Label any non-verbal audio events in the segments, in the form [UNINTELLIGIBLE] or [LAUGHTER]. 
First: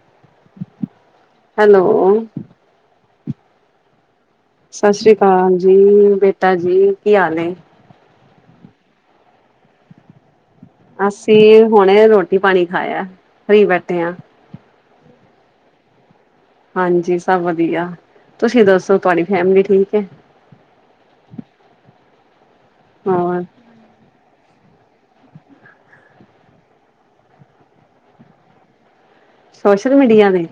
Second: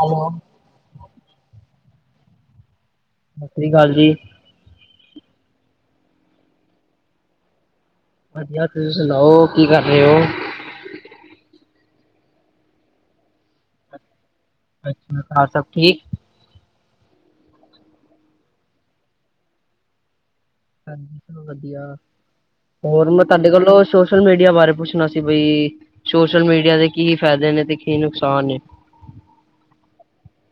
Hello, hello, ਸਤਿ ਸ਼੍ਰੀ ਅਕਾਲ ਜੀ, ਸਤਿ ਸ੍ਰੀ ਅਕਾਲ ਜੀ, ਬੇਟਾ ਜੀ ਕੀ ਹਾਲ ਐ? ਵਧੀਆ, ਤੁਸੀਂ ਸੁਣਾਓ ਕੀ ਕਰ ਰਹੇ ਹੋ? ਅਸੀਂ ਹੁਣੇ ਰੋਟੀ ਪਾਣੀ ਖਾਇਆ, ਫਰੀ ਬੈਠੇ ਹਾਂ। ਅੱਛਾ, ਸਭ ਠੀਕ ਹਾਂਜੀ ਸਭ ਵਧੀਆ, ਤੁਸੀਂ ਦੱਸੋ ਤੁਹਾਡੀ ਫੈਮਿਲੀ ਠੀਕ ਏ? ਹਾਂਜੀ ਸਬ ਵਦੀਆ, ਓਰ ਮੈਂ ਹੋਰ ਤਾਡੇ ਕੋਲੋਂ ਸੋਸ਼ਲ ਮੀਡੀਆ ਬਾਰੇ ਪੁੱਛਨਾ ਸੀ? ਬਈ ਸੋਸ਼ਲ ਮੀਡੀਆ ਦੇ ਕੀ ਫਾਏਦੇ ਨੇ ਤੇ ਕੀ ਨੁਕਸਾਨ ਨੇ? ਸੋਸ਼ਲ ਮੀਡੀਆ ਨੇ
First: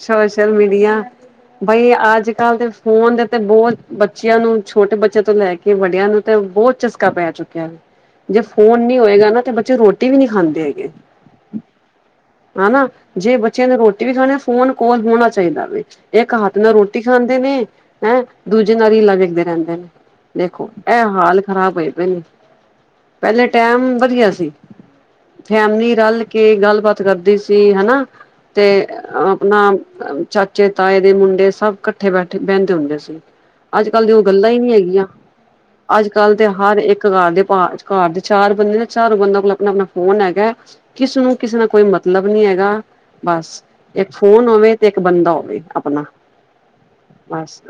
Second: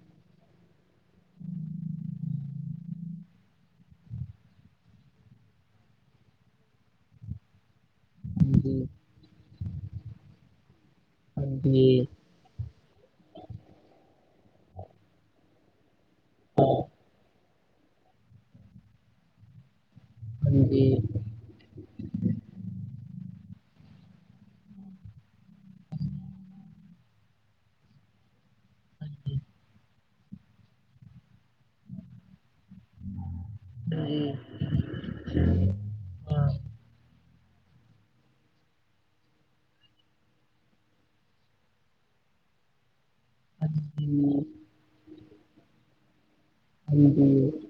ਸੋਸ਼ਲ ਮੀਡੀਆ ਬਈ ਅੱਜ-ਕੱਲ ਦੇ ਫੋਨ ਦੇ ਤੇ ਬੋਤ ਬੱਚੇਆਂ ਨੂੰ, ਛੋਟੇ ਬੱਚੇਆਂ ਤੋਂ ਲੈ ਕੇ ਵੱਡੇਆਂ ਨੂੰ ਤੇ ਬੋਤ ਚਸਕਾ ਪੈ ਚੁੱਕਿਆ। ਜੇ ਹਾਂਜੀ, ਫੋਨ ਨੀ ਹੋਏਗਾ, ਨਾ ਤੇ ਬੱਚੇ ਰੋਟੀ ਵੀ ਨੀ ਖਾਂਦੇ ਹੈਗੇ। ਹਾਂਜੀ, ਹਨਾ ਜੇ ਬੱਚਿਆਂ ਨੂੰ ਰੋਟੀ ਵੀ ਖਾਣੀ ਫੋਨ ਕਲ ਹੋਣਾ ਚਾਹੀਦਾ। ਇੱਕ ਹੱਥ ਨਾਲ ਰੋਟੀ ਖਾਂਦੇ ਨੇ ਹੈਂ, ਦੂਜੇ ਨਾਲ ਰੀਲਾ ਦੇਖਦੇ ਰਹਿੰਦੇ ਨੇ। ਦੇਖੋ ਹਾਂਜੀ। ਇਹ ਹਾਲ ਖ਼ਰਾਬ ਹੋਏ ਪਏ, ਨੇ ਪਹਿਲੇ ਟੈਮ ਵਧੀਆ ਸੀ। ਫੈਮਲੀ ਰਲ ਕੇ ਗੱਲਬਾਤ ਕਰਦੀ ਸੀ ਹਨਾ। ਤੇ ਆਪਣਾ ਚਾਚੇ ਤਾਏ ਦੇ ਮੁੰਡੇ ਸਭ ਇਕੱਠੇ ਬੈਠੇ ਬਹਿੰਦੇ ਹੁੰਦੇ ਸੀ। ਅੱਜ-ਕੱਲ, ਦੀ ਉਹ ਗੱਲਾਂ ਹੀ ਨੀ ਹੈਗੀਆਂ। ਹ ਅੱਜ-ਕੱਲ ਦੇ ਹਰ ਇੱਕ ਘਰ ਦੇ ਘਰ ਦੇ ਚਾਰ ਬੰਦੇ ਚਾਰੋ ਬੰ ਕੋਲ ਆਪਣਾ ਆਪਣਾ ਫੋਨ ਹੈਗਾ। ਕਿਸਨੂੰ ਕਿਸੇ ਨਾਲ ਕੋਈ ਮਤਲਬ ਨੀ ਹੈਗਾ। ਬਸ ਇੱਕ ਫੋਨ ਹੋਵੇ, ਤੇ ਇੱਕ ਬੰਦਾ ਹੋਵੇ ਆਪਣਾ ਹਾਂਜੀ, ਬਸ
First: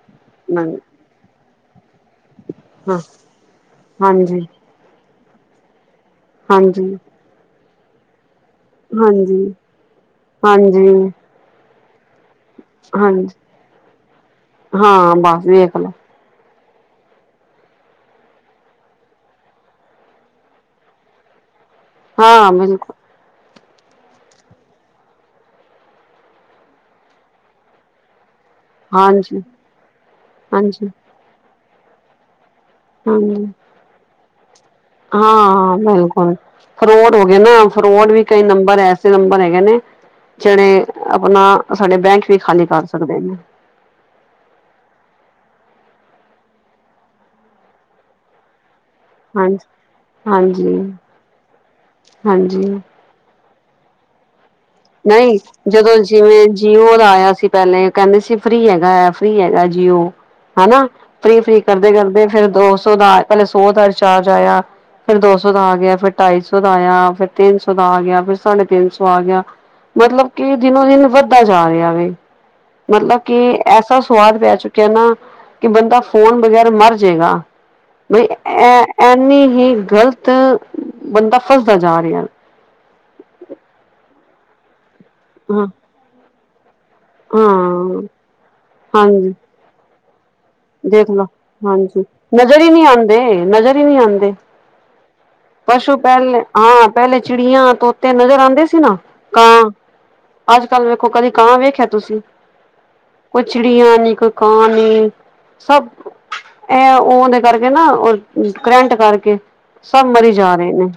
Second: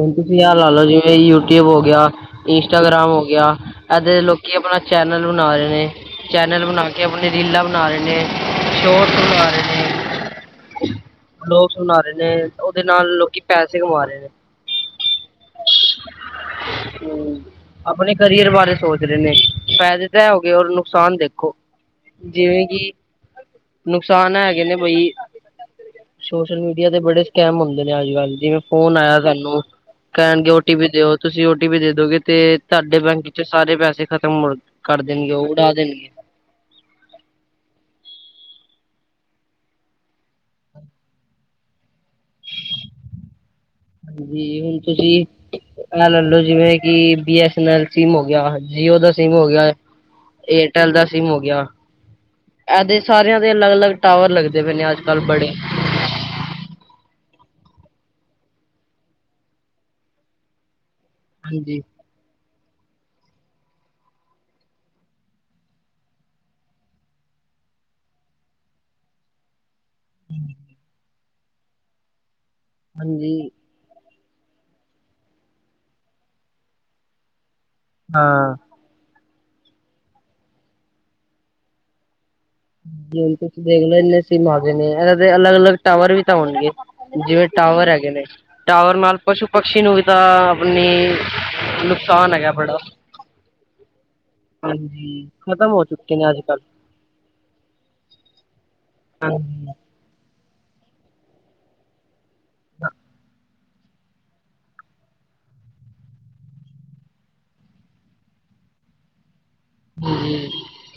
ਹੁਣ ਤੁਸੀਂ ਯਾਰ ਹਾਂ ਲਾ ਲਓ, ਜਿਵੇਂ ਯੂਟਿਊਬ ਹੋ ਗਿਆ। ਇੰਸਟਾਗ੍ਰਾਮ ਹੋ ਗਿਆ, ਇੱਦਾਂ ਦੇ ਹਾਂਜੀ। ਲੋਕੀ ਆਪਣਾ ਚੈਨਲ ਬਣਾ ਰਹੇ ਨੇ ਚੈਨਲ ਬਣਾ ਹਾਂਜੀ, ਕੇ। ਆਪਣੇ ਰੀਲਾਂ ਬਣਾ ਰਹੇ ਨੇ, ਸ਼ੋਰਟਸ ਹਾਂਜੀ-ਹਾਂਜੀ, ਲੋਕ ਸੁਣਾ ਰਹੇ, ਨੇ ਉਹਦੇ ਨਾਲ ਲੋਕੀ ਪੈਸੇ ਕਮਾ ਰਹੇ ਨੇ। ਹਾਂ ਬਸ ਵੇਖ ਲੋ ਹੂੰ, ਆਪਣੇ ਕਰੀਅਰ ਬਾਰੇ ਸੋਚ ਰਹੇ ਨੇ, ਫ਼ਾਇਦੇ ਤਾਂ ਹੈ ਗਏ ਔਰ ਨੁਕਸਾਨ ਦੇਖੋ ਹਾਂ ਜਿਵੇਂ ਕਿ, ਬਿਲਕੁਲ ਨੁਕਸਾਨ ਹੈਗੇ ਨੇ ਬਈ। ਸੋਸ਼ਲ ਮੀਡੀਆ ਤੇ ਬੜੇ ਸਕੈਮ ਹੁੰਦੇ ਨੇ, ਅੱਜ-ਕੱਲ੍ਹ ਫੋਨ ਆਇਆ ਹਾਂਜੀ, ਸਾਨੂੰ ਕਹਿਣਗੇ, ਓਟੀ ਹਾਂਜੀ, ਪੀ ਦਿਓ ਤੁਸੀਂ ਓ ਟੀ ਪੀ ਦੇ ਦੋਗੇ ਤੇ। ਤੁਹਾਡੇ ਬੈਂਕ ਚ ਹਾਂਜੀ। ਸਾਰੇ ਪੈਸੇ ਖਤਮ ਕਰ ਦੇਣਗੇ ਉਹ ਉਡਾ ਹਾਂ ਦੇਣਗੇ ਬਿਲਕੁਲ ਫਰੋਡ ਹੋ ਗਏ, ਨਾ ਫਰੋਡ ਵੀ ਕਈ ਨੰਬਰ ਐਸੇ ਨੰਬਰ ਹੈਗੇ ਨੇ। ਜਣੇ ਆਪਣਾ ਸਾਡੇ ਬੈਂਕ ਵੀ ਖਾਲੀ ਕਰ ਸਕਦੇ ਨੇ, ਹਾਂਜੀ ਹੁਣ ਤੁਸੀਂ, ਆ ਲੈ ਲੋ ਜਿਵੇਂ, ਕਿ B S N L seam ਹੋ ਗਿਆ ਜੀਓ ਦਾ ਸਮ ਹੋ ਹਾਂਜੀ। ਗਿਆ, ਹਾਂਜੀ, ਏਅਰਟੈਲ ਦਾ ਸਿੰਮ ਹੋ ਗਿਆ ਹਾਂਜੀ ਇਹਦੇ, ਸਾਰਿਆਂ ਦੇ ਅਲੱਗ-ਅਲੱਗ ਟਾਵਰ ਲੱਗਦੇ ਪਏ ਨੇ ਅੱਜ-ਕੱਲ੍ਹ ਨਹੀਂ ਬੜੇ- ਜਦੋਂ ਜਿਵੇਂ ਜੀਓ ਦਾ ਆਇਆ ਸੀ, ਪਹਿਲੇ ਕਹਿੰਦੇ ਸੀ ਫ੍ਰੀ ਹੈਗਾ ਹੈ ਫੀ ਹੈਗਾ ਜੀਓ। ਹਨਾ ਫ੍ਰੀ-ਫ੍ਰੀ ਹਾਂਜੀ-ਹਾਂਜੀ। ਕਰਦੇ ਕਰਦੇ ਫਿਰ ਦੋ ਸੌ ਦਾ ਪਹਿਲੇ ਸੋ ਦਾ ਰਿਚਾਰਜ ਆਇਆ। ਫਿਰ ਦੋ ਸੌ ਦਾ ਆ ਗਿਆ ਫਿਰ ਢਾਈ ਸੌ ਦਾ ਆਇਆ ਫਿਰ ਤਿੰਨ ਸੌ ਦਾ ਆ ਗਿਆ ਫਿਰ ਸਾਢੇ ਤਿੰਨ ਸੌ ਆ ਗਿਆ। ਮਤਲਬ ਕਿ ਦਿਨੋ ਦਿਨ ਵੱਧਦਾ ਜਾ ਰਿਹਾ ਵ ਮਤਲਬ ਕਿ। ਐਸਾ ਸੁਵਾਦ ਪੈ ਚੁੱਕਿਆ ਨਾ ਕਿ ਬੰਦਾ ਫ਼ੋਨ ਬਗੈਰ ਮਰ ਜੇਗਾ। ਬਈ ਹਾਂ। ਇਹ ਇੰਨੀ ਹੀ ਗ਼ਲਤ ਬੰਦਾ ਫਸਦਾ ਜਾ ਰਿਹਾ। ਜ ਹੁਣ ਤੁਸੀਂ ਦੇਖਲਓ ਇੰਨੇ ਸਿੰਮ ਆ ਗਏ ਨੇ ਇਹਨਾਂ ਦੇ ਅਲੱਗ ਹਾਂ ਅਲੱਗ ਟਾਵਰ ਵੀ ਤਾਂ ਹੋਣਗੇ। ਜਿਵੇਂ ਟਾਵਰ ਹਾਂ ਹੈਗੇ ਨੇ ਟਾਵਰ ਨਾਲ ਪਸ਼ੂ ਪਕਸ਼ੀ ਨੂੰ ਵੀ ਤਾਂ। ਆਪਣੀ ਦੇਖ ਲਓ ਹਾਂਜੀ ਨੁਕਸਾਨ ਹੈਗਾ ਨਜ਼ਰ ਹੀ ਬੜਾ ਨਹੀਂ ਆਉਂਦੇ ਨਜ਼ਰ ਹੀ ਨਹੀਂ ਆਉਂਦੇ। ਹਾਂਜੀ ਖਤਮ ਹੋ ਪਸ਼ੂ ਚੁੱਕੇ ਨੇ ਪਹਿਲੇ ਅੱਜ-ਕੱਲ੍ਹ ਹਾਂ ਪਹਿਲੇ ਚਿੜੀਆਂ ਤੋਤੇ ਨਜ਼ਰ ਆਉਂਦੇ ਸੀ ਨਾ ਕਾਂ। ਅੱਜ ਕੱਲ ਵੇਖੋ ਕਦੀ ਕਾਂ ਵੇਖਿਆ ਤੁਸੀਂ। ਕੋਈ ਚਿੜੀਆਂ ਨੀ ਕੋਈ ਕਾਂ ਨੀ। ਸਭ ਇਹ ਓ ਦੇ ਕਰਕੇ ਨਾ ਓ ਕਰੰਟ ਕਰਕੇ ਸਭ ਮਰੀ ਜਾ ਰਹੇ ਨੇ।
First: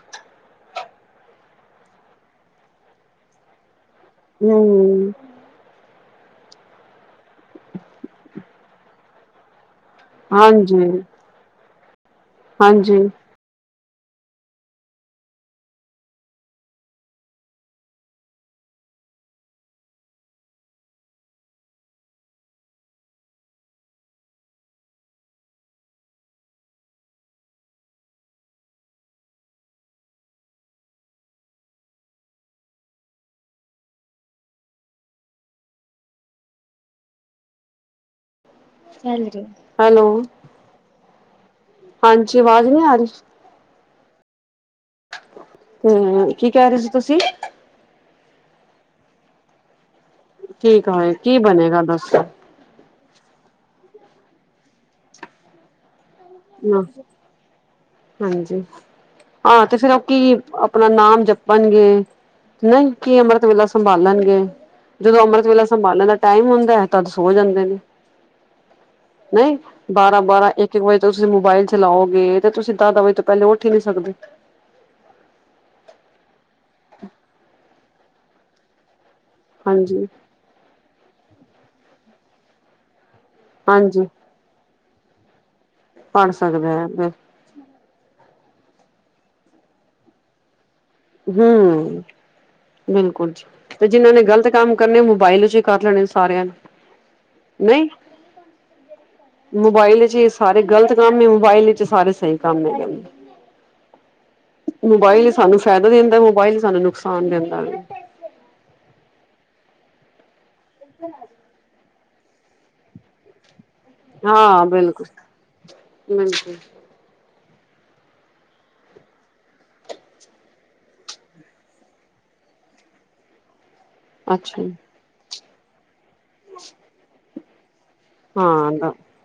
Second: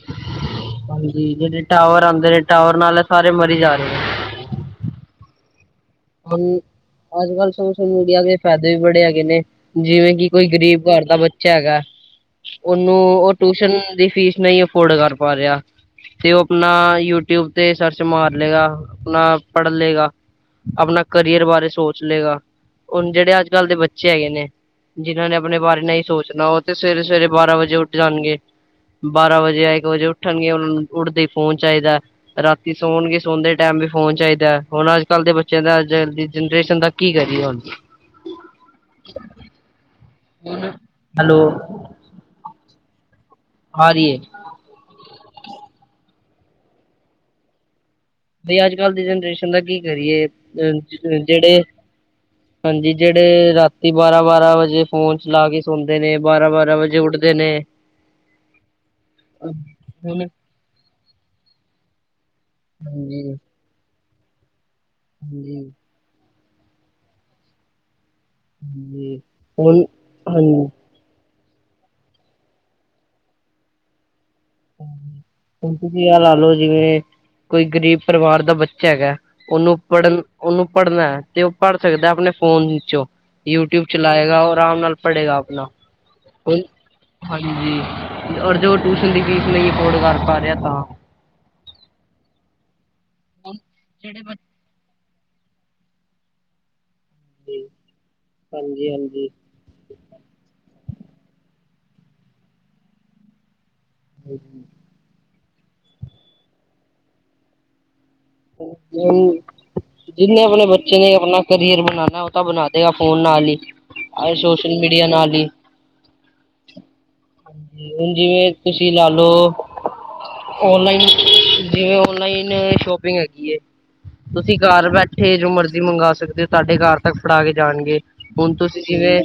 ਹਾਂਜੀ ਜਿਹੜੇ ਟਾਵਰ ਆਉਂਦੇ ਨੇ ਟਾਵਰ ਨਾਲ ਸਾਰੇ ਮਰੀ ਜਾ ਰਹੇ ਨੇ। ਹੂੰ ਅੱਜ-ਕੱਲ ਸੋਸ਼ਲ ਮੀਡੀਆ ਦੇ ਫਾਇਦੇ ਵੀ ਬੜੇ ਹੈਗੇ ਨੇ ਜਿਵੇਂ ਕੀ ਕੋਈ ਗਰੀਬ ਹਾਂਜੀ ਘਰ ਦਾ ਬੱਚਾ ਹੈਗਾ ਉਹਨੂੰ ਹਾਂਜੀ ਉਹ ਟਿਊਸ਼ਨ ਦੀ ਫੀਸ ਨਹੀਂ, ਅਫੋਰਡ ਕਰ ਪਾ ਰਿਹਾ। ਤੇ ਉਹ ਆਪਣਾ ਯੂਟਿਊਬ ਤੇ ਸਰਚ ਮਾਰ ਲਏਗਾ, ਆਪਣਾ ਪੜ੍ਹ ਲਏਗਾ। ਆਪਣਾ ਕਰੀਅਰ ਬਾਰੇ ਸੋਚ ਲਏਗਾ, ਹੁਣ ਜਿਹੜੇ ਅੱਜ-ਕੱਲ੍ਹ ਦੇ ਬੱਚੇ ਹੈਗੇ ਨੇ ਜਿਨਾਂ ਨੇ ਆਪਣੇ ਬਾਰੇ ਨਹੀਂ ਸੋਚਣਾ, ਉਹ ਤੇ ਸਵੇਰੇ-ਸਵੇਰੇ ਬਾਰਾਂ ਵਜੇ ਉੱਠ ਜਾਣਗੇ। ਬਾਹਰਾਂ ਵਜੇ ਯਾ ਇੱਕ ਵਜੇ ਉੱਠਣਗੇ ਉਹਨਾਂ ਨੂੰ ਉੱਡਦੇ ਹੀ ਫੋਨ ਚਾਹੀਦਾ। ਰਾਤੀ ਸੌਣਗੇ ਸੋਣ ਦੇ ਟਾਈਮ ਵੀ ਫੋਨ ਚਾਹੀਦਾ ਹੁਣ ਅੱਜ ਕੱਲ੍ਹ ਦੇ ਬੱ ਚਿਆਂ ਦਾ ਅੱਜ ਕਲ ਦੀ ਜਨਰੇਸ਼ਨ ਦਾ ਕੀ ਕਰੀਏ ਹੁਣ। ਹੈਲੋ ਜੀ ਹੈਲੋ। ਹੈਲੋ। ਹਾਂਜੀ ਆਵਾਜ਼ ਨਹੀਂ ਆ ਰਹੀ। ਆ ਰੀ ਐ। ਆ ਕੀ ਕਹਿ ਰਹੇ ਸੀ ਤੁਸੀਂ। ਤੇ ਅੱਜ ਕੱਲ੍ਹ ਦੀ ਜਨਰੇਸ਼ਨ ਦਾ ਕੀ ਕਰੀਏ ਅ ਕੀ ਕਹੇ ਕੀ ਜਿਹੜੇ ਬਣੇਗਾ ਦੱਸੋ ਹਾਂਜੀ ਜਿਹੜੇ ਰਾਤੀ ਬਾਰਾ-ਬਾਰਾ ਵਜੇ ਫੋਨ ਲਾ ਕੇ ਸੌਦੇ ਨੇ ਬਾਰਾ-ਬਾਰਾ ਵਜੇ ਉੱਠਦੇ ਨੇ। ਹਾਂਜੀ। ਹਾਂ ਤੇ ਫੇਰ ਉਹ ਹੁਣ ਕੀ ਆਪਣਾ ਨਾਮ ਜਪਣਗੇ ਨਹੀਂ ਕਿ ਹਾਂਜੀ ਹਾਂਜੀ ਅੰਮ੍ਰਿਤ ਵੇਲਾ ਸੰਭਾਲਣਗੇ। ਜਦੋਂ ਅੰਮ੍ਰਿਤ ਵੇਲਾ ਹਾਂਜੀ ਸੰਭਾਲਣ ਦਾ ਟਾਈਮ ਹੁੰਦਾ ਹੈ ਤਦ ਸੋ ਜਾਂਦੇ ਨੇ। ਨਹੀਂ ਹੁਣ ਬਾਰਾ-ਬਾਰਾ ਹਾਂਜੀ ਇੱਕ ਇੱਕ ਵਜੇ ਤੁਸੀਂ ਮੋਬਾਇਲ ਚਲਾਓਗੇ ਤੇ ਤੁਸੀ ਦਾਹ-ਦਾਹ ਵਜੇ ਤੋਂ ਪਹਿਲੇ ਉੱਠ ਹੀ ਨੀ ਸਕਦੇ। ਹੁਣ ਤੁਸੀ ਹਾਲ ਏ ਲਓ ਜਿਵੇਂ ਕੋਈ ਗਰੀਬ ਪਰਿਵਾਰ ਦਾ ਬੱਚਾ ਉਹਨੂੰ ਹਾਂਜੀ ਪੜ੍ਹਨ ਉਹਨੂੰ ਪੜ੍ਹਨਾ ਤੇ ਉਹ ਪੜ੍ਹ ਸਕਦਾ ਆਪਣੇ ਫੋਨ ਵਿੱਚੋਂ। ਯੂ ਟੀਊਬ ਚਲਾਏਗਾ ਉਹ ਆਰਾਮ ਨਾਲ ਪੜੇਗਾ ਆਪਨਾ। ਬਣ ਸਕਦਾ ਹੈ। ਹਾਂਜੀ ਔਰ ਜੋ ਟਿਊਸ਼ਨ ਦੀ ਫੀਸ ਨਹੀਂ ਅਫੋਰਡ ਕਰ ਪਾ ਰਿਹਾ ਤਾਂ। ਹਮ ਬਿਲਕੁਲ ਜੀ ਤੇ ਜਿਨਾਂ ਜਿਹੜੇ ਨੇ ਗ਼ਲਤ ਕੰਮ ਕਰਨੇ ਮੋਬਾਇਲ ਚ ਹੀ ਕਰ ਲੈਣੇ ਸਾਰਿਆਂ ਨੇ। ਜੀ ਨਹੀਂ ਹਾਂਜੀ-ਹਾਂਜੀ। ਮੋਬਾਇਲ ਇਚ ਹੀ ਸਾਰੇ ਗ਼ਲਤ ਕੰਮ ਮੋਬਾਇਲ ਇਚ ਸਾਰੇ ਸਹੀ ਕੰਮ ਹੈਗੇ ਨੇ। ਹਾਂਜੀ [INAUDIBLE] ਮੋਬਾਇਲ ਹੀ ਫਾਇਦਾ ਦਿੰਦਾ ਮੋਬਾਈਲ ਹੀ ਸਾਨੂੰ ਨੁਕਸਾਨ ਦਿੰਦਾ ਵੇ। ਜਿੰਨੇ ਆਪਣੇ ਬੱਚੇ ਨੇ ਆਪਨਾ ਕਰੀਅਰ ਬਣਾਉਣਾ ਉਹ ਤਾਂ ਬਣਾ ਦੇਗਾ ਫੋਨ ਨਾਲ ਹੀ। ਆਏ ਹਾਂ ਸੋਸ਼ਲ ਬਿਲਕੁਲ ਮੀਡੀਆ ਨਾਲ ਈ ਬਿਲਕੁਲ ਹੁਣ ਜਿਵੇਂ ਤੁਸੀਂ ਲਾ ਲੋ ਔਨਲਾਈਨ ਜਿਵੇਂ ਔਨਲਾਈਨ ਸ਼ੋਪਿੰਗ ਹੈਗੀ ਤੁਸੀਂ ਅੱਛਾ ਜੀ ਘਰ ਬੈ ਥੇ ਜੋ ਮਰਜ਼ੀ ਮੰਗਵਾ ਸਕਦੇ ਹੋ ਤੁਹਾਡੇ ਘਰ ਤੱਕ ਫੜਾ ਕੇ ਜਾਣਗੇ ਹੁਣ ਤੁਸੀਂ ਹਾਂ ਜਿਵੇਂ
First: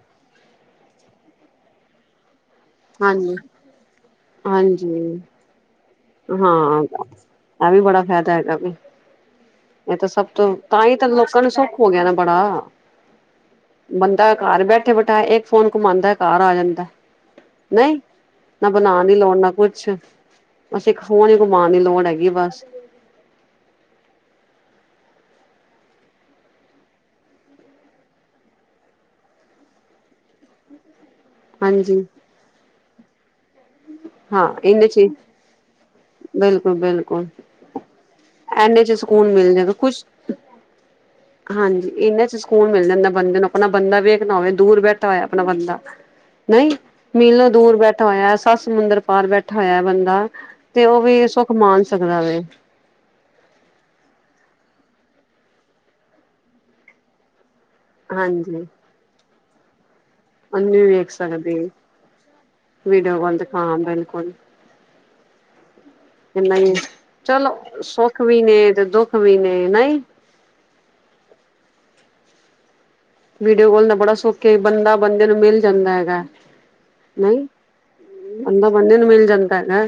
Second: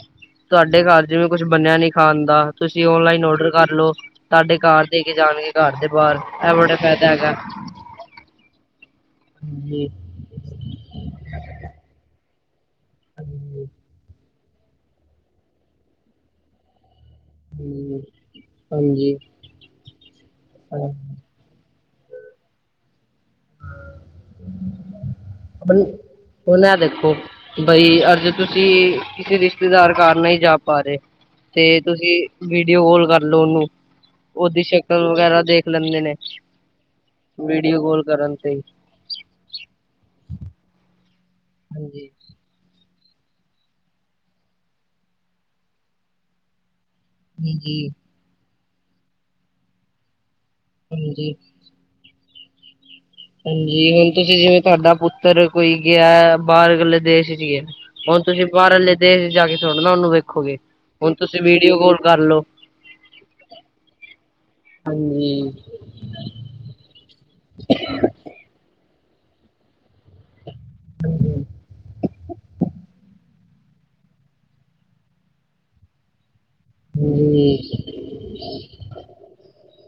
ਤੁਹਾਡੇ ਘਰ ਚ ਵੀ ਕੁੱਛ ਬੰਣਿਆ ਨੀ ਖਾਨ ਦਾ ਤੁਸੀਂ ਔਨਲਾਈਨ ਹਾਂਜੀ ਔਡਰ ਕਾਰਲੋ ਤੁਹਾਡੇ ਘਰ ਦੇ ਕੇ ਹਾਂਜੀ ਜਾਣਗੇ ਘਰ ਦੇ ਬਾਹਰ ਇਹ ਬੜਾ ਫਾਇਦਾ ਹੈਗਾ। ਐਵੀ ਬੜਾ ਫਾਇਦਾ ਹੈਗਾ ਵੀ। ਜੀ ਇਹ ਤਾਂ ਸਭ ਤੋਂ ਤਾਂ ਹੀ ਤਾਂ ਲੋਕਾਂ ਨੂੰ ਸੁੱਖ ਹੋ ਗਿਆ ਨਾ ਬੜਾ ਬੰ ਘਰ ਬੈਠੇ ਬਿਠਾਏ ਇੱਕ ਫੋਨ ਘੁਮਾਂਦਾ ਘਰ ਆ ਜਾਂਦਾ। ਨਹੀਂ ਬਣਾਉਣ ਦੀ ਲੋੜ ਹਾਂਜੀ। ਨਾ ਕੁਛ ਅਸੀਂ ਫੋਨ ਘੁੰਮਾਉਣ ਦੀ ਲੋੜ ਹੈਗੀ ਆ ਬਸ ਓਨ ਉਹਨਾਂ ਦੇਖੋ ਬਈ ਅੱਜ ਤੁਸੀਂ ਕਿਸੇ ਰਿਸ਼ਤੇਦਾਰ ਘਾਰ ਨਹੀਂ ਹੀ ਜਾ ਪਾ ਰਹੇ ਤੇ ਹਾਂਜੀ ਤੁਸੀਂ ਵੀਡੀਓ ਕਾਲ ਕਰ ਲਉ ਉਹਨੂੰ। ਹਾਂ ਓਦੀ ਇਹਨੇ ਸ਼ਕਲ ਚ ਵਗੈਰਾ ਦੇਖ ਲੈਂਦੇ ਨੇ ਬਿਲਕੁਲ ਬਿਲਕੁਲ ਵੀਡੀਓ ਕਾਲ ਕਰਨ ਤੇ। ਇਨੇ ਸਕੂਨ ਮਿਲ ਜਾਏਗਾ ਕੁਛ ਹਾਂਜੀ ਇਹਨਾਂ ਚ। ਸਕੂਨ ਮਿਲ ਜਾਂਦਾ ਬੰਦੇ ਨੂੰ ਆਪਣਾ ਬੰਦਾ ਵੇਖ ਨਾ ਹੋਵੇ ਦੂਰ ਬੈਠਾ ਹੋਇਆ ਆਪਣਾ ਬੰਦਾ। ਨਹੀਂ ਮੀਲੋਂ ਦੂਰ ਹਾਂਜੀ ਬੈਠਾ ਹੋਇਆ ਸੱਸ ਸਮੁੰਦਰ ਪਾਰ ਬੈਠਾ ਹੋਇਆ ਬੰਦਾ। ਤੇ ਉਹ ਵੀ ਹਾਂਜੀ ਸੁੱਖ ਮਾਣ ਸਕਦਾ ਵੇ। ਹਾਂਜੀ ਹੁਣ ਤੁਸੀਂ ਜਿਵੇਂ ਤੁਹਾਡਾ ਪੁੱਤਰ ਕੋਈ ਗਿਆ ਬਾਹਰ ਲੇ ਦੇਸ਼ ਚ ਜੀ ਹੁਣ ਤੁਸੀਂ ਹਾਂਜੀ ਬਾਹਰਲੇ ਦੇਸ਼ ਜਾ ਕੇ ਥੋੜ੍ਹਾ ਉਹਨੂੰ ਵੇਖੋ ਗੇ ਉਹਨੂੰ ਵੀ ਰਖੋਗੇ ਵੇਖ ਹੁਣ ਤੁਸੀਂ ਸਕਦੇ ਵੀਡੀਓ ਕਾਲ ਕਰਲੋ ਵੀਡੀਓ ਕਾਲ ਤੇ ਹਾਂ ਬਿਲਕੁਲ ਹਾਂਜੀ ਨਹੀਂ ਚਲੋ ਸੁੱਖ ਵੀ ਨੇ ਤੇ ਦੁੱਖ ਵੀ ਨੇ ਨਹੀਂ ਹੂੰ ਵੀਡੀਓ ਕੋਲ ਦਾ ਬੜਾ ਸੁਖ ਹੈਗਾ ਬੰਦਾ ਬੰਦੇ ਨੂੰ ਮਿਲ ਜਾਂਦਾ ਹੈਗਾ ਜੀ ਨਹੀਂ ਬੰਦਾ ਬੰਦੇ ਨੂੰ ਮਿਲ ਜਾਂਦਾ ਹੈਗਾ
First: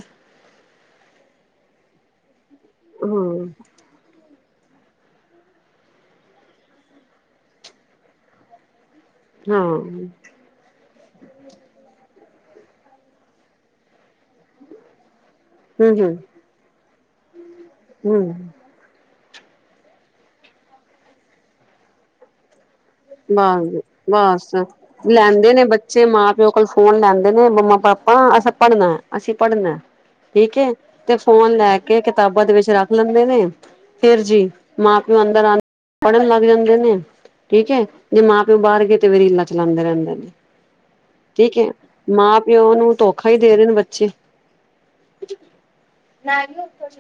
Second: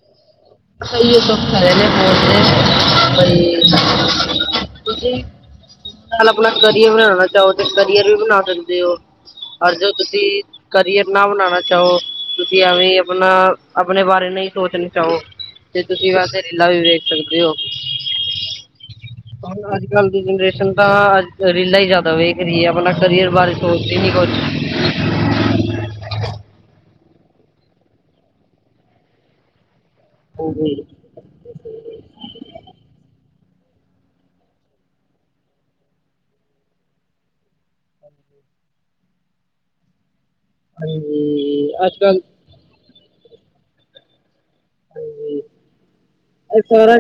ਸਹੀੱ ਤਾਂ ਸਾਰੇ ਨੇ ਬੋਲਦੇ ਹਾਂ ਬੜੀ ਤੁਸੀਂ ਆਪਣਾ ਕਰੀਅਰ ਬਣਾਉਣਾ ਚਾਹੋ ਤੇ ਕਰੀਅਰ ਵੀ ਬਣਾ ਸਕਦੇ ਹੋ ਹਾਂ ਅੱਜ ਤੁਸੀਂ ਕਰੀਅਰ ਨਾ ਬਣਾਉਣਾ ਚਾਹੋ ਤੁਸੀਂ ਐਵੇਂ ਆਪਣਾ ਆਪਣੇ ਬਾਰੇ ਨਹੀਂ ਸੋਚਣਾ ਚਾਹੋ ਤੇ ਹੂੰ ਤੁਸੀਂ ਹੂੰ ਵਾਸਤੇ ਰੀਲਾ ਵੀ ਵੇਖ ਸਕਦੇ ਹੋ ਹੂੰ ਹੁਣ ਅੱਜ ਕੱਲ ਦੀ ਜਨਰੇਸ਼ਨ ਤਾਂ ਰੀਲਾਾਂ ਹੀ ਜ਼ਿਆਦਾ ਵੇਖ ਰਹੀਏ ਆਪਣਾ ਕਰੀਅਰ ਬਾਰੇ ਸੋਚਦੀ ਨੀ ਕੁਛ ਗਿਲ ਹਾਂਜੀ ਕਿਤਾਬਾਂ ਦੇ ਵਿੱਚ ਰੱਖ ਲੈਂਦੇ ਨੇ ਫੇਰ ਜੀ ਮਾਂ ਪਿਓ ਅੰਦਰ ਆ ਪੜ੍ਹਨ ਲੱਗ ਜਾਂਦੇ ਨੇ ਜੇ ਮਾਂ ਪਿਓ ਬਾਹਰ ਗਏ ਤੇ ਵ ਰੀਲਾ ਚਲਾਉਂਦੇ ਰਹਿੰਦੇ ਨੇ ਠੀਕ ਹੈ ਹਾਂਜੀ ਅੱਜ ਕੱਲ ਮਾਂ ਪਿਓ ਨੂੰ ਧੋਖਾ ਹੀ ਦੇ ਰਹੇ ਨੇ ਬੱਚੇ ਆਈਫਾ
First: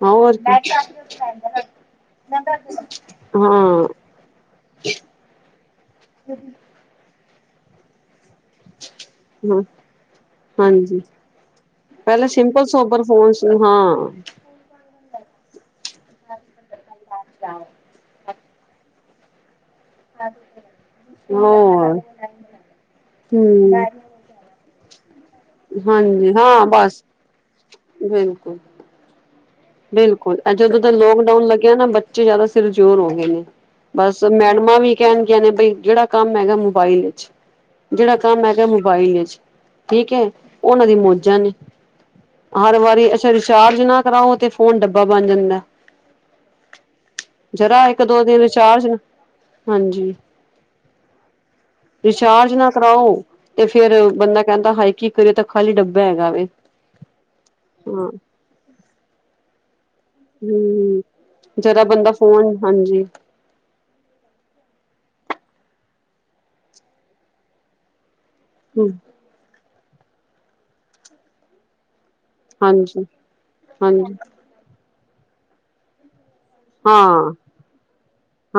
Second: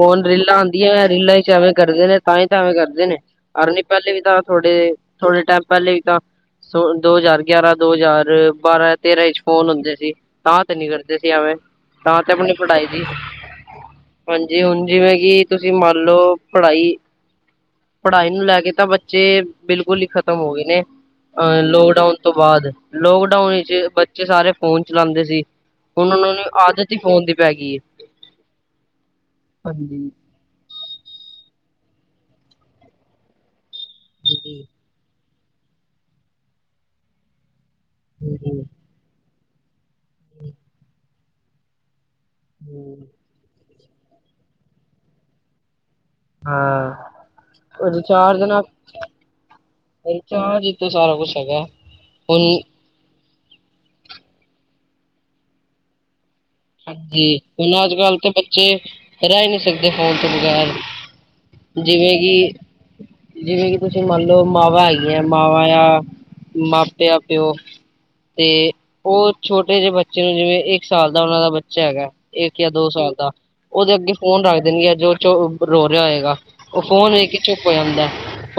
ਹੁਣ ਹੋਰ ਰੀਲਾਂ ਕੀ ਆਉਂਦੀਆਂ ਰੀਲਾਂ ਚ ਹਾਂ ਹਰ ਨੀ ਹਾਂ ਪਹਿਲੇ ਵੀ ਤਾਂ ਥੋੜੇ ਸੋ ਦੋ ਹਜ਼ਾਰ ਗਿਆਰਾਂ ਚ ਤੇ ਹਾਂਜੀ ਐਵੇਂ ਤਾਂ ਪਹਿਲਾਂ ਆਪਣੀ ਸਿੰਪਲ ਪੜ੍ਹਾਈ ਦੀ ਸੋਬਰ ਫੋਨ ਹਾਂ ਹਾਂਜੀ ਜੀ ਹੁਣ ਜਿਵੇਂ ਕਿ ਤੁਸੀਂ ਮੰਨ ਲਓ ਪੜ੍ਹਾਈ ਪੜ੍ਹਾਈ ਨੂੰ ਲੈ ਕੇ ਤਾਂ ਬੱਚੇ ਬਿਲਕੁਲ ਹੀ ਖਤਮ ਹੋ ਗਏ ਨੇ ਅਹ ਲੋਕਡਾਊਨ ਤੋਂ ਹੋਰ ਬਾਅਦ ਲੋਕਡਾਊਨ ਵਿੱਚ ਹੂੰ, ਬਚ ਬੱਚੇ ਸਾਰੇ ਫੋਨ ਚਲਾਉਂਦੇ ਸੀ ਹੁਣ ਹਾਂਜੀ ਉਹਨਾਂ ਨੂੰ ਹਾਂ ਆਦਤ ਹੀ ਬਸ ਫੋਨ ਦੀ ਪੈ ਗਈ ਏ। ਬਿਲਕੁਲ ਹਾਂਜੀ। ਬਿਲਕੁਲ, ਇਹ ਜਦੋਂ ਦਾ ਲੋਕਡਾਊਨ ਲੱਗਿਆ ਨਾ, ਬੱਚੇ ਜਾਦਾ ਸਿਰ ਜੋੋਰ ਹੋ ਗਏ ਨੇ। ਬਸ ਜੀ ਮੈਡਮਾਂ ਵੀ ਕਹਿਣਗੀਆਂ ਨੇ ਬਈ ਜਿਹੜਾ ਕੰਮ ਹੈਗਾ ਮੋਬਾਈਲ ਵਿਚ ਜਿਹੜਾ ਜੀ ਕੰਮ ਜੀ। ਹੈਗਾ ਮੋਬਾਈਲ ਵਿੱਚ ਠੀਕ ਹੈ ਉਹਨਾਂ ਦੀ ਮੌਜਾਂ ਨੇ ਹਰ ਵਾਰੀ ਅੱਛਾ ਰਿੀਚਾਰਜ ਨਾ ਕਰਾਓ ਤੇ ਫੋਨ ਡੱਬਾ ਬਣ ਜਾਂਦਾ ਹਾਂ ਜਰਾ ਅਜੇ ਇੱਕ ਦੋ ਚਾਰ ਦਿਨ ਰਿਚਾਰਜ ਹਾਂਜੀ ਹਾਂ ਜਿੱਥੋਂ ਸਾਰਾ ਕੁਛ ਹੈਗਾ ਹੁਣ ਰਿਚਾਰਜ ਨਾ ਕਰਾਓ ਤੇ ਫੇਿਰ ਬੰਦਾ ਕਹਿੰਦਾ ਹਾਈਕਿੰਗ ਕਰਿਓ ਤਾਂ ਖਾਲੀ ਡੱਬਾ ਹੈਗਾ ਵ ਹਾਂਜੀ ਹੁਣ ਅੱਜ ਕੱਲ ਤੇ ਬੱਚੇ ਰਹਿ ਨਹੀਂੀ ਸਕਦੇ ਤੇ ਫੋਨ ਤੋਂ ਬਗ਼ੈਰ, ਹੂੰ। ਜਰਾ ਬੰਦਾ ਜਿਵੇਂ ਫੋਨ ਹਾਂਜੀ ਕਿ ਜਿਵੇਂ ਕਿ ਤੁਸੀਂ ਮੰਨ ਲਓ ਮਾਵਾਂ ਹੈਗੀਆਂ, ਮਾਵਾਂ ਯਾ ਮਾਪਿਆ, ਪਿਓ ਤੇ ਹੂੰ, ਓ ਛੋਟੇ ਜੇ ਬੱਚੇ ਨੂੰ ਜਿਵੇਂ ਇੱਕ ਸਾਲ ਦਾ ਉਹਨਾਂ ਦਾ ਬੱਚਾ ਹੈਗਾ। ਇੱਕ ਜਾਂ ਦੋ ਹਾਂਜੀ, ਸਾਲ ਦਾ, ਉਹਦੇ ਅੱਗੇ ਹਾਂਜੀ, ਫੋਨ ਰੱਖ ਦੇਨਗੇ, [UNINTELLIGIBLE] ਰੋ ਰੇਆ ਹੋਏਗਾ। ਓ ਫੋਨ ਵੇਖ ਹਾਂ। ਕੇ ਚੁੱਪ ਹੋ ਜਾਂਦਾ ਐ,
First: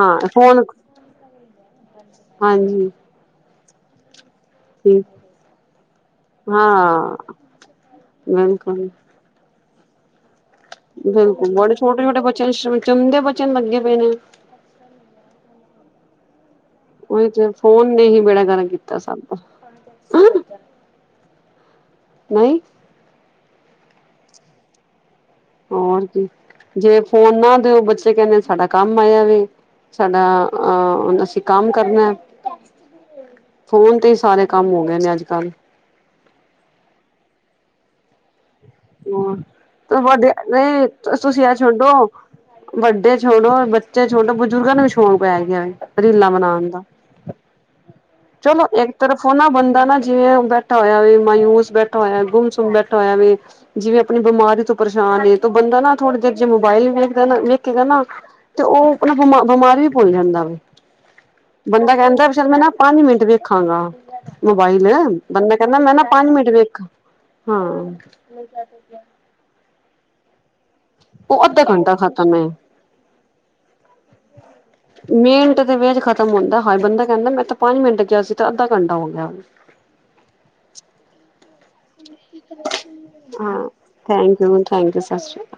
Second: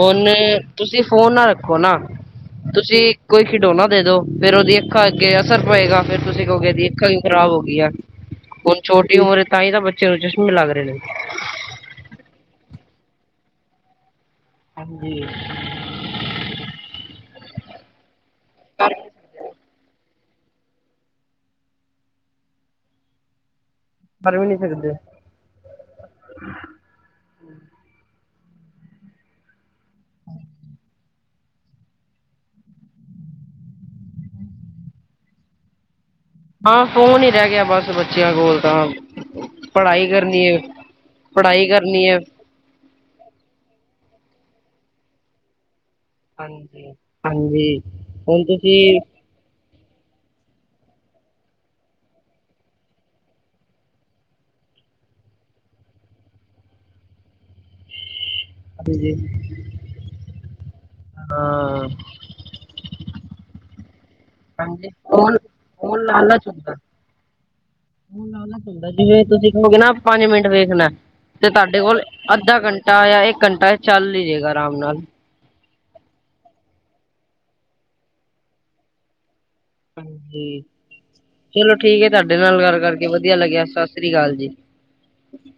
ਹੁਨ ਫੋਨ ਤੁਸੀਂ ਫੋਨ ਨਾ ਰੱਖੋ ਨਾ। ਹਾਂਜੀ, ਤੁਸੀਂ ਕੋਈ ਖਿਡੌਨਾ ਦੇ ਦੋ। ਫੇਰ ਉਹਦੀ ਠੀਕ ਅੱਖਾਂ ਅੱਗੇ ਅਸਰ ਪਏਗਾ ਫੇਰ ਤੁਸੀਂ ਕਹੋਗੇ ਇਹਦੀ ਅੱਖਾਂ ਵੀ ਹਾਂ, ਖਰਾਬ ਹੋ ਗਈ ਆ, ਹੁਣ ਬਿਲਕੁਲ। ਛੋ ਟੀ ਉਮਰ ਤਾਂ ਹੀ ਤਾਂ ਬੱਚਿਆਂ ਨੂੰ ਚਸ਼ਮੇ ਲੱਗਦੇ। ਬਿਲਕੁਲ ਬੜੇ ਛੋਟੇ-ਛੋਟੇ ਬੱਚੇ, ਜਮਦੇ ਬਚਿਆ ਨੂੰ ਲੱਗੇ ਪਏ ਨੇ। ਹਾਂਜੀ। ਓਈ ਤੇ ਫੋਨ ਨੇ ਹੀ ਬੇੜਾ ਗਰਕ ਕੀਤਾ ਸਭ ਦਾ। ਨਈ। [UNINTELLIGIBLE] ਵੀ ਨੀ ਸਕਦੇ। ਹੋਰ ਕੀ, ਜੇ ਫੋਨ ਨਾ ਦਿਓ, ਬੱਚੇ ਕਹਿੰਦੇ ਸਾਡਾ ਕੰਮ ਆਇਆ ਵੇ। ਸਾਡਾ ਅਹ ਅਸੀਂ ਕੰਮ ਕਰਨਾ ਐ। ਫੋਨ ਤੇ ਹੀ ਸਾਰੇ ਕੰਮ ਹੋ ਗਏ ਨੇ ਅੱਜ ਕੱਲ੍ਹ। ਹਾਂ ਫੋਨ ਹੀ ਰਹਿ ਗਿਆ ਬਸ ਬੱ ਬੱਚਿਆਂ ਕੋਲ ਤਾਂ, ਪੜ੍ਹਾਈ ਵੱਡੇ ਕਰਨੀ ਏ, ਨਹੀਂ ਤੁਸੀਂ ਇਹ ਪੜ੍ਹਾਈ ਛੱਡੋ ਕਰਨੀ ਐ। ਵੱਡੇ ਛੋਡੋ, ਬੱਚੇ ਛੋਡੋ, ਬਜ਼ੁਰਗਾਂ ਨੂੰ ਵੀ ਸ਼ੌਕ ਪੈ ਗਿਆ। ਰੀਲਾਂ ਬਨਾਨ ਦਾ, ਹਾਂਜੀ, ਹਾਂਜੀ ਹੁਣ ਚਲੋ ਏਕ ਤੁਸੀਂ ਤਰਫ਼ [UNINTELLIGIBLE] ਨਾ ਬੰਦਾ ਨਾ ਜਿਵੇਂ ਬੈਠਾ ਹੋਇਆ ਵੇ, ਮਾਯੂਸ ਬੈਠਾ ਹੋਇਆ, ਗੁੰਮ ਸੁੁੰਮ ਬੈਠਾ ਹੋਇਆ ਵੇ ਜਿਵੇਂ ਅਪਨੀ ਬਿਮਾਰੀ ਤੋਂ ਪਰੇਸ਼ਾਨ ਏ ਤੇ ਬੰਦਾ ਨਾ ਥੋੜੀ ਦੇਰ ਜੇ ਮੋਬਾਇਲ ਵੇਖਦਾ ਨਾ, ਵੇਖੇਗਾ ਨਾ ਤੇ ਓ ਹਾਂਜੀ ਆਪਨਾ ਬਿਮ ਬਿਮਾਰ ਵੀ ਭੁੱਲ ਜਾਂਦਾ ਵੇ, ਹਾਂ ਬੰਦਾ ਕਹਿੰਦਾ ਬੇਸ਼ੱਕ ਮੈਂ ਨਾ ਪੰਜ ਮਿੰਟ ਵੇ ਖਾਂਗਾ। ਮੋਬਾਈਲ, ਹਾਂਜੀ ਫੋਨ ਬੰਦਾ ਕਹਿੰਦਾ ਮੈਂ ਨਾ ਫੋਨ ਪੰਜ ਲਾਲਚ ਮਿੰਟ ਹੁੰਦਾ ਵੇਖ, ਹਾਂ। ਫੋਨ ਲਾਲਚ ਹੁੰਦਾ ਜਿਵੇਂ ਤੁਸੀਂ ਕਹੋਗੇ ਨਾ, ਪੰਜ ਮਿੰਟ ਵੇਖਨਾ ਉਹ ਤੇ ਅੱਧਾ ਤੁਹਾਡੇ ਘੰਟਾ ਕੋਲ ਖਤਮ ਏ ਅੱਧਾ ਘੰਟਾ ਜਾਂ ਇੱਕ ਘੰਟਾ ਚੱਲ ਹੀ ਜਾਏਗਾ ਆਰਾਮ ਨਾਲ। ਮਿੰਟ [UNINTELLIGIBLE] ਚ ਖਤਮ ਹੁੰਦਾ, ਹਾਏ ਬੰਦਾ ਕਹਿੰਦਾ ਮੈਂ ਤਾਂ ਪੰਜ ਮਿੰਟ ਕਯਾ ਸੀ ਤੇ ਅੱਧਾ ਘੰਟਾ ਹੋ ਗਿਆ। ਹਾਂਜੀ ਚਲੋ ਠੀਕ ਹੈ, ਤੁਹਾਡੇ ਨਾਲ ਗੱਲ ਕਰਕੇ ਵਧੀਆ ਲੱਗਿਆ, ਸਤਿ ਸ੍ਰੀ ਅਕਾਲ ਜੀ। ਹਾਂਜੀ, ਸਤਿ ਸ਼੍ਰੀ।